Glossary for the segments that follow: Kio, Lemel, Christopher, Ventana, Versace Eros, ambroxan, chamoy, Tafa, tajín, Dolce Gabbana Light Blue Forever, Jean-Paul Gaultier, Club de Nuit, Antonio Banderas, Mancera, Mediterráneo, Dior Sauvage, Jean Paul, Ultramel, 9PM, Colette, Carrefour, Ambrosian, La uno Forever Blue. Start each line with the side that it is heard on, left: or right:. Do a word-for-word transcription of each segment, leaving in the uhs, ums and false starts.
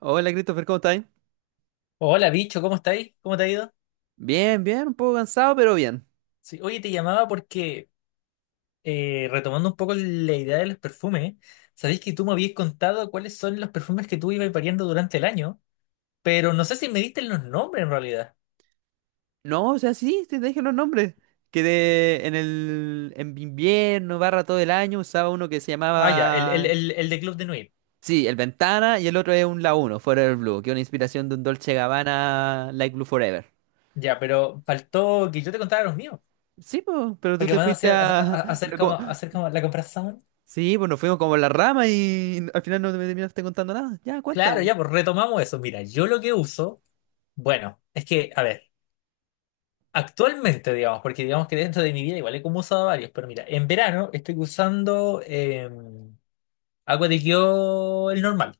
right: Hola Christopher, ¿cómo estáis?
left: Hola, bicho, ¿cómo estáis? ¿Cómo te ha ido?
right: Bien, bien, un poco cansado, pero bien.
left: Sí, oye, te llamaba porque, eh, retomando un poco la idea de los perfumes, sabéis que tú me habías contado cuáles son los perfumes que tú ibas variando durante el año, pero no sé si me diste los nombres en realidad.
right: No, o sea, sí, sí, te dije los nombres. Que de- en el en invierno, barra todo el año, usaba uno que se
left: Ah, ya, el, el,
right: llamaba...
left: el, el de Club de Nuit.
right: Sí, el Ventana y el otro es un La uno Forever Blue, que es una inspiración de un Dolce Gabbana Light Blue Forever.
left: Ya, pero faltó que yo te contara los míos,
right: Sí, po, pero tú
left: porque
right: te
left: van a
right: fuiste
left: hacer, a-
right: a...
left: a- hacer
right: no,
left: como,
right: como-
left: hacer como la comparación.
right: Sí, pues nos fuimos como en la rama y al final no me terminaste contando nada. Ya,
left: Claro,
right: cuéntame.
left: ya, pues retomamos eso. Mira, yo lo que uso, bueno, es que, a ver. Actualmente, digamos, porque digamos que dentro de mi vida igual he como usado varios, pero mira, en verano estoy usando eh, agua de Kio el normal.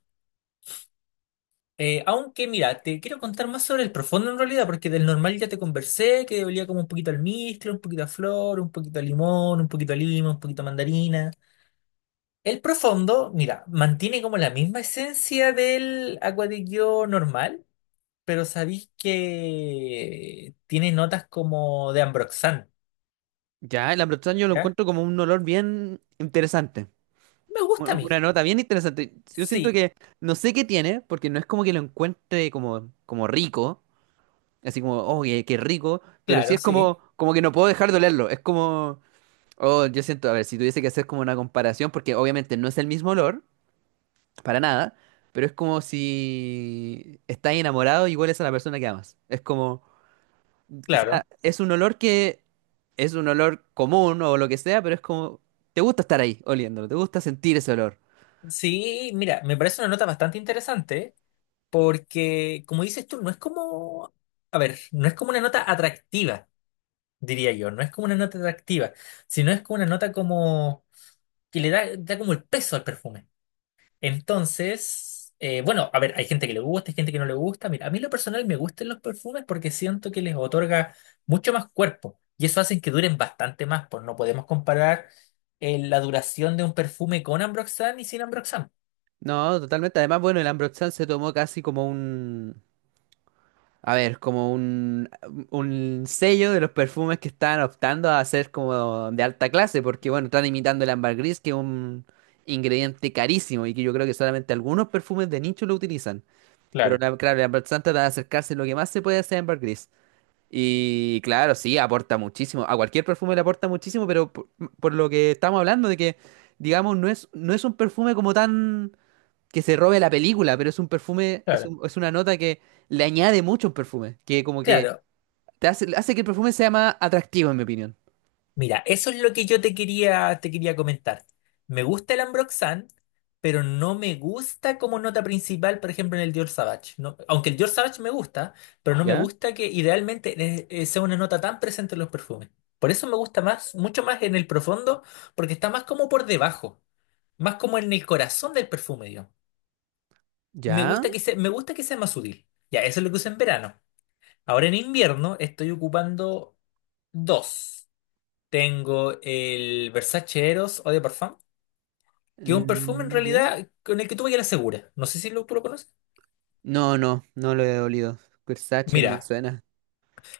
left: Eh, aunque mira, te quiero contar más sobre el profundo en realidad, porque del normal ya te conversé, que olía como un poquito al almizcle, un poquito a flor, un poquito a limón, un poquito a lima, un poquito a mandarina. El profundo, mira, mantiene como la misma esencia del agua de Kio normal, pero sabéis que tiene notas como de ambroxan,
right: Ya, el Ambrosian yo lo
left: ¿ya?
right: encuentro como un olor bien interesante.
left: Me
right: u-
left: gusta a mí.
right: Una nota bien interesante. Yo siento
left: Sí,
right: que no sé qué tiene, porque no es como que lo encuentre como, como rico, así como, oh, qué, qué rico, pero sí
left: claro,
right: es
left: sí,
right: como, como que no puedo dejar de olerlo. Es como, oh, yo siento, a ver, si tuviese que hacer como una comparación, porque obviamente no es el mismo olor, para nada, pero es como si estás enamorado y hueles a la persona que amas. Es como, quizá
left: claro.
right: es un olor que es un olor común o lo que sea, pero es como, te gusta estar ahí oliéndolo, te gusta sentir ese olor.
left: Sí, mira, me parece una nota bastante interesante porque, como dices tú, no es como, a ver, no es como una nota atractiva, diría yo, no es como una nota atractiva, sino es como una nota como que le da, da como el peso al perfume. Entonces, eh, bueno, a ver, hay gente que le gusta, hay gente que no le gusta. Mira, a mí en lo personal me gustan los perfumes porque siento que les otorga mucho más cuerpo y eso hace que duren bastante más, pues no podemos comparar eh, la duración de un perfume con Ambroxan y sin Ambroxan.
right: No, totalmente. Además, bueno, el Ambrosian se tomó casi como un, a ver, como un, un sello de los perfumes que están optando a ser como de alta clase, porque bueno, están imitando el ámbar gris, que es un ingrediente carísimo y que yo creo que solamente algunos perfumes de nicho lo utilizan. Pero
left: Claro,
right: la- claro, el Ambrosian trata de acercarse lo que más se puede hacer ámbar gris. Y claro, sí, aporta muchísimo. A cualquier perfume le aporta muchísimo, pero por, por lo que estamos hablando de que, digamos, no es, no es un perfume como tan que se robe la película, pero es un perfume, es,
left: claro.
right: un- es una nota que le añade mucho a un perfume, que como que
left: Claro.
right: te hace, hace que el perfume sea más atractivo, en mi opinión.
left: Mira, eso es lo que yo te quería, te quería comentar. Me gusta el Ambroxan, pero no me gusta como nota principal, por ejemplo, en el Dior Sauvage. No- aunque el Dior Sauvage me gusta, pero no me
right: ¿Ya?
left: gusta que idealmente eh, eh, sea una nota tan presente en los perfumes. Por eso me gusta más, mucho más en el profundo, porque está más como por debajo, más como en el corazón del perfume, digamos. Me
right: ¿Ya?
left: gusta que sea, me gusta que sea más sutil. Ya, eso es lo que uso en verano. Ahora en invierno estoy ocupando dos. Tengo el Versace Eros Eau de Parfum, que es un perfume en
right: Mm, ¿Ya?
left: realidad con el que tuve que la segura. No sé si lo- tú lo conoces.
right: No, no, no lo he olido. Versace no me
left: Mira,
right: suena.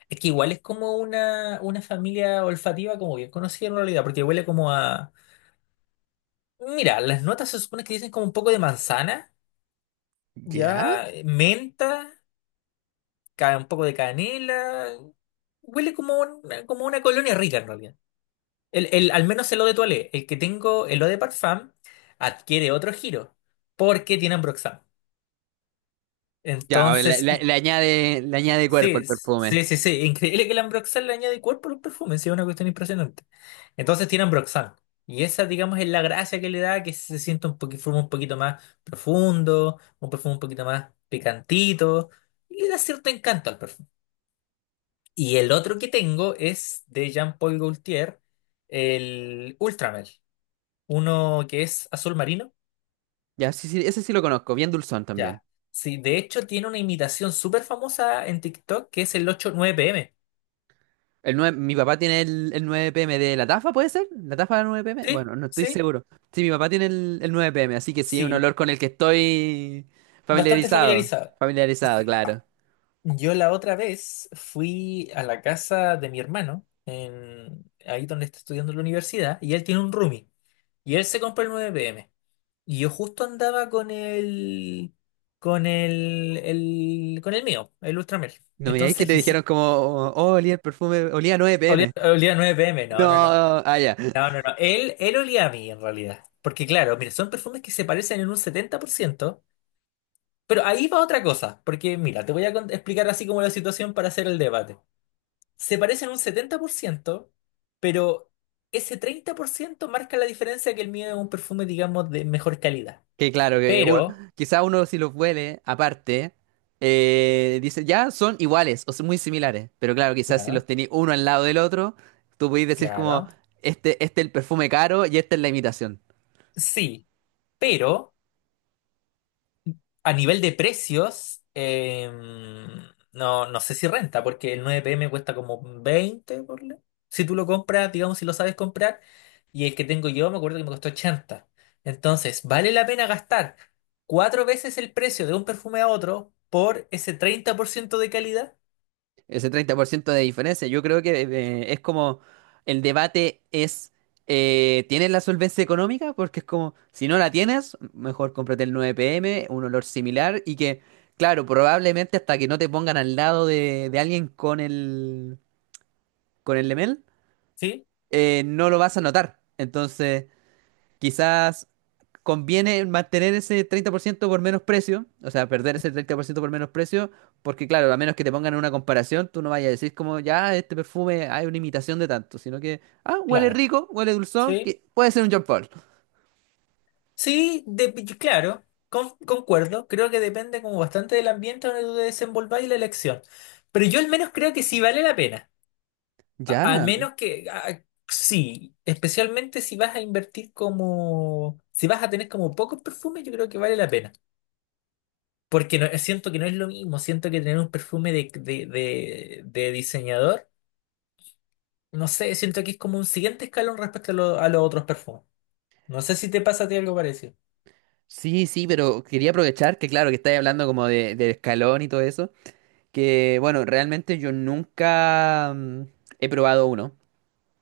left: es que igual es como una, una familia olfativa como bien conocida en realidad, porque huele como a... Mira, las notas se supone que dicen como un poco de manzana,
right: ¿Ya?
left: ya, eh, menta, ca- un poco de canela. Huele como una, como una colonia rica en realidad. El, el, al menos el eau de toilette, el que tengo, el eau de parfum, adquiere otro giro, porque tiene ambroxan.
right: Ya, a ver, le,
left: Entonces,
right: le-
left: y,
right: le añade, le añade cuerpo al
left: sí,
right: perfume.
left: sí, sí, sí. Increíble que el Ambroxan le añade cuerpo a los perfumes, sí, es una cuestión impresionante. Entonces tiene Ambroxan. Y esa, digamos, es la gracia que le da, que se siente un poquito, perfume un poquito más profundo, un perfume un poquito más picantito, y le da cierto encanto al perfume. Y el otro que tengo es de Jean-Paul Gaultier, el Ultramel, uno que es azul marino.
right: Ya, sí, sí, ese sí lo conozco, bien dulzón también.
left: Ya. Sí, de hecho tiene una imitación súper famosa en TikTok que es el ocho nueve pm.
right: El nueve, mi papá tiene el, el nueve p m de la Tafa, ¿puede ser? ¿La Tafa de la nueve p m?
left: Sí,
right: Bueno, no estoy
left: sí,
right: seguro. Sí, mi papá tiene el, el nueve p m, así que sí, es un
left: sí,
right: olor con el que estoy
left: bastante
right: familiarizado.
left: familiarizado.
right: Familiarizado,
left: Sí.
right: claro.
left: Yo la otra vez fui a la casa de mi hermano, en, ahí donde está estudiando en la universidad, y él tiene un roomie, y él se compró el nueve m. Y yo justo andaba con el, con el, el- con el mío, el Ultramar.
right: No me digáis que
left: Entonces,
right: te
left: y
right: dijeron
left: sí,
right: como, oh, oh, olía el perfume, olía
left: olía,
right: nueve p m.
left: olía a nueve pm,
right: No,
left: no, no, no,
right: ah, ya.
left: no, no, no. Él, él olía a mí en realidad. Porque claro, mira, son perfumes que se parecen en un setenta por ciento. Pero ahí va otra cosa, porque mira, te voy a cont- explicar así como la situación para hacer el debate. Se parecen un setenta por ciento, pero ese treinta por ciento marca la diferencia que el mío es un perfume, digamos, de mejor calidad.
right: Que claro, que uno,
left: Pero,
right: quizá uno si los huele aparte, eh, dice, ya son iguales o son muy similares. Pero claro, quizás si los
left: claro,
right: tenéis uno al lado del otro, tú podéis decir como,
left: claro,
right: este, este es el perfume caro y esta es la imitación.
left: sí, pero... A nivel de precios, em, no, no sé si renta, porque el nueve m cuesta como veinte, ponle. Si tú lo compras, digamos, si lo sabes comprar, y el que tengo yo me acuerdo que me costó ochenta. Entonces, vale la pena gastar cuatro veces el precio de un perfume a otro por ese treinta por ciento de calidad,
right: Ese treinta por ciento de diferencia. Yo creo que eh, es como el debate es, eh, ¿tienes la solvencia económica? Porque es como, si no la tienes, mejor cómprate el nueve p m, un olor similar y que, claro, probablemente hasta que no te pongan al lado de, de alguien con el, con el Lemel,
left: ¿sí?
right: eh, no lo vas a notar. Entonces, quizás conviene mantener ese treinta por ciento por menos precio, o sea, perder ese treinta por ciento por ciento por menos precio, porque claro, a menos que te pongan en una comparación, tú no vayas a decir como, ya, este perfume hay una imitación de tanto, sino que, ah, huele
left: Claro,
right: rico, huele dulzón,
left: sí.
right: que puede ser un Jean Paul.
left: Sí, de- claro, con- concuerdo. Creo que depende como bastante del ambiente donde tú te desenvolvas y la elección. Pero yo al menos creo que sí vale la pena. A-
right: Ya,
left: Al menos que a- sí, especialmente si vas a invertir como, si vas a tener como pocos perfumes, yo creo que vale la pena. Porque no, siento que no es lo mismo, siento que tener un perfume de, de, de, de diseñador, no sé, siento que es como un siguiente escalón respecto a, lo- a los otros perfumes. No sé si te pasa a ti algo parecido.
right: sí, sí, pero quería aprovechar que claro, que estáis hablando como de, de escalón y todo eso, que bueno, realmente yo nunca mm, he probado uno,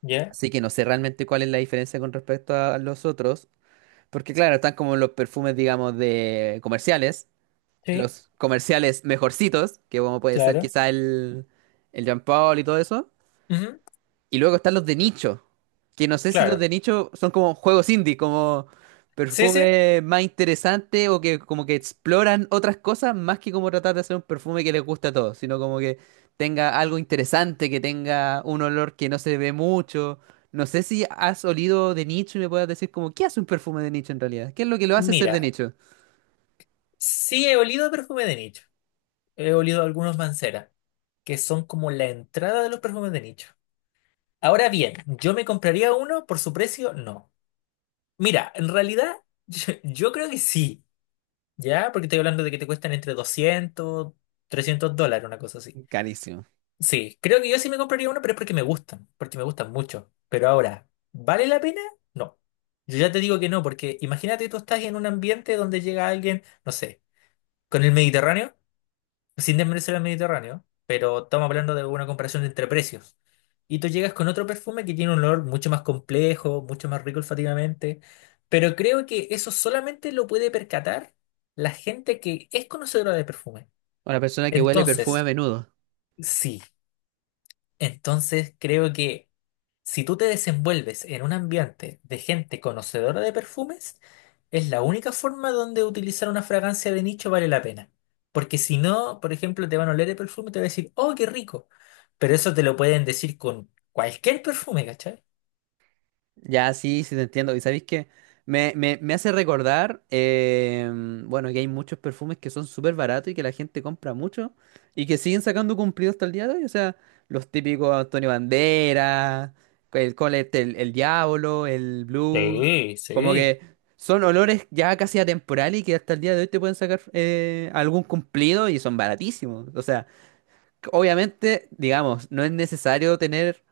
left: ¿Ya?
right: así que no sé realmente cuál es la diferencia con respecto a los otros. Porque claro, están como los perfumes, digamos, de comerciales,
left: Sí,
right: los comerciales mejorcitos, que como puede ser
left: claro.
right: quizá el, el Jean Paul y todo eso.
left: Ujú,
right: Y luego están los de nicho, que no sé si los
left: claro.
right: de nicho son como juegos indie, como
left: Sí, sí.
right: perfume más interesante o que como que exploran otras cosas más que como tratar de hacer un perfume que les gusta a todos, sino como que tenga algo interesante, que tenga un olor que no se ve mucho. No sé si has olido de nicho y me puedas decir como, ¿qué hace un perfume de nicho en realidad? ¿Qué es lo que lo hace ser de
left: Mira,
right: nicho?
left: sí he olido perfume de nicho. He olido algunos Mancera, que son como la entrada de los perfumes de nicho. Ahora bien, ¿yo me compraría uno por su precio? No. Mira, en realidad, yo, yo creo que sí, ¿ya? Porque estoy hablando de que te cuestan entre doscientos, trescientos dólares, una cosa así.
right: Carísimo.
left: Sí, creo que yo sí me compraría uno, pero es porque me gustan, porque me gustan mucho. Pero ahora, ¿vale la pena? No. Yo ya te digo que no, porque imagínate tú estás en un ambiente donde llega alguien, no sé, con el Mediterráneo, sin desmerecer al Mediterráneo, pero estamos hablando de una comparación entre precios. Y tú llegas con otro perfume que tiene un olor mucho más complejo, mucho más rico olfativamente, pero creo que eso solamente lo puede percatar la gente que es conocedora de perfume.
right: Una persona que huele perfume a
left: Entonces,
right: menudo.
left: sí. Entonces creo que si tú te desenvuelves en un ambiente de gente conocedora de perfumes, es la única forma donde utilizar una fragancia de nicho vale la pena. Porque si no, por ejemplo, te van a oler el perfume y te van a decir, oh, qué rico. Pero eso te lo pueden decir con cualquier perfume, ¿cachai?
right: Ya, sí, sí te entiendo. Y sabéis que me, me, me hace recordar, em, bueno, que hay muchos perfumes que son súper baratos y que la gente compra mucho y que siguen sacando cumplidos hasta el día de hoy. O sea, los típicos Antonio Banderas, el Colette, el, el Diablo, el Blue,
left: Sí,
right: como
left: sí,
right: que son olores ya casi atemporales y que hasta el día de hoy te pueden sacar eh, algún cumplido y son baratísimos. O sea, obviamente, digamos, no es necesario tener.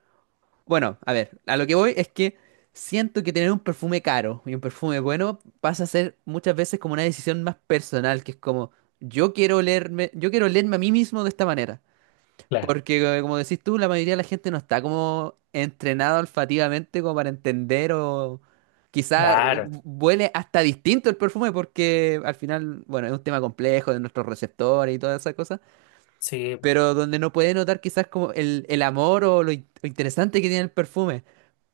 right: Bueno, a ver, a lo que voy es que siento que tener un perfume caro y un perfume bueno pasa a ser muchas veces como una decisión más personal, que es como yo quiero olerme, yo quiero olerme a mí mismo de esta manera,
left: claro,
right: porque eh, como decís tú, la mayoría de la gente no está como entrenada olfativamente como para entender o quizá u-
left: claro,
right: huele hasta distinto el perfume porque al final, bueno, es un tema complejo de nuestros receptores y todas esas cosas,
left: sí, po,
right: pero donde no puede notar quizás como el, el amor o lo in- lo interesante que tiene el perfume.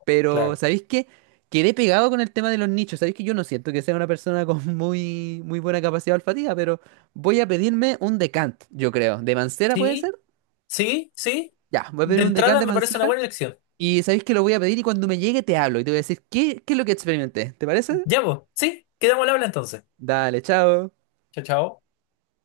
right: Pero,
left: claro.
right: ¿sabéis qué? Quedé pegado con el tema de los nichos. Sabéis que yo no siento que sea una persona con muy, muy buena capacidad olfativa, pero voy a pedirme un decant, yo creo. ¿De Mancera puede
left: Sí,
right: ser?
left: sí, sí.
right: Ya, voy a pedir
left: De
right: un decant
left: entrada
right: de
left: me parece una
right: Mancera.
left: buena elección.
right: Y sabéis que lo voy a pedir y cuando me llegue te hablo y te voy a decir qué, qué es lo que experimenté. ¿Te parece?
left: Ya vos, sí, quedamos al habla entonces.
right: Dale, chao.
left: Chao, chao.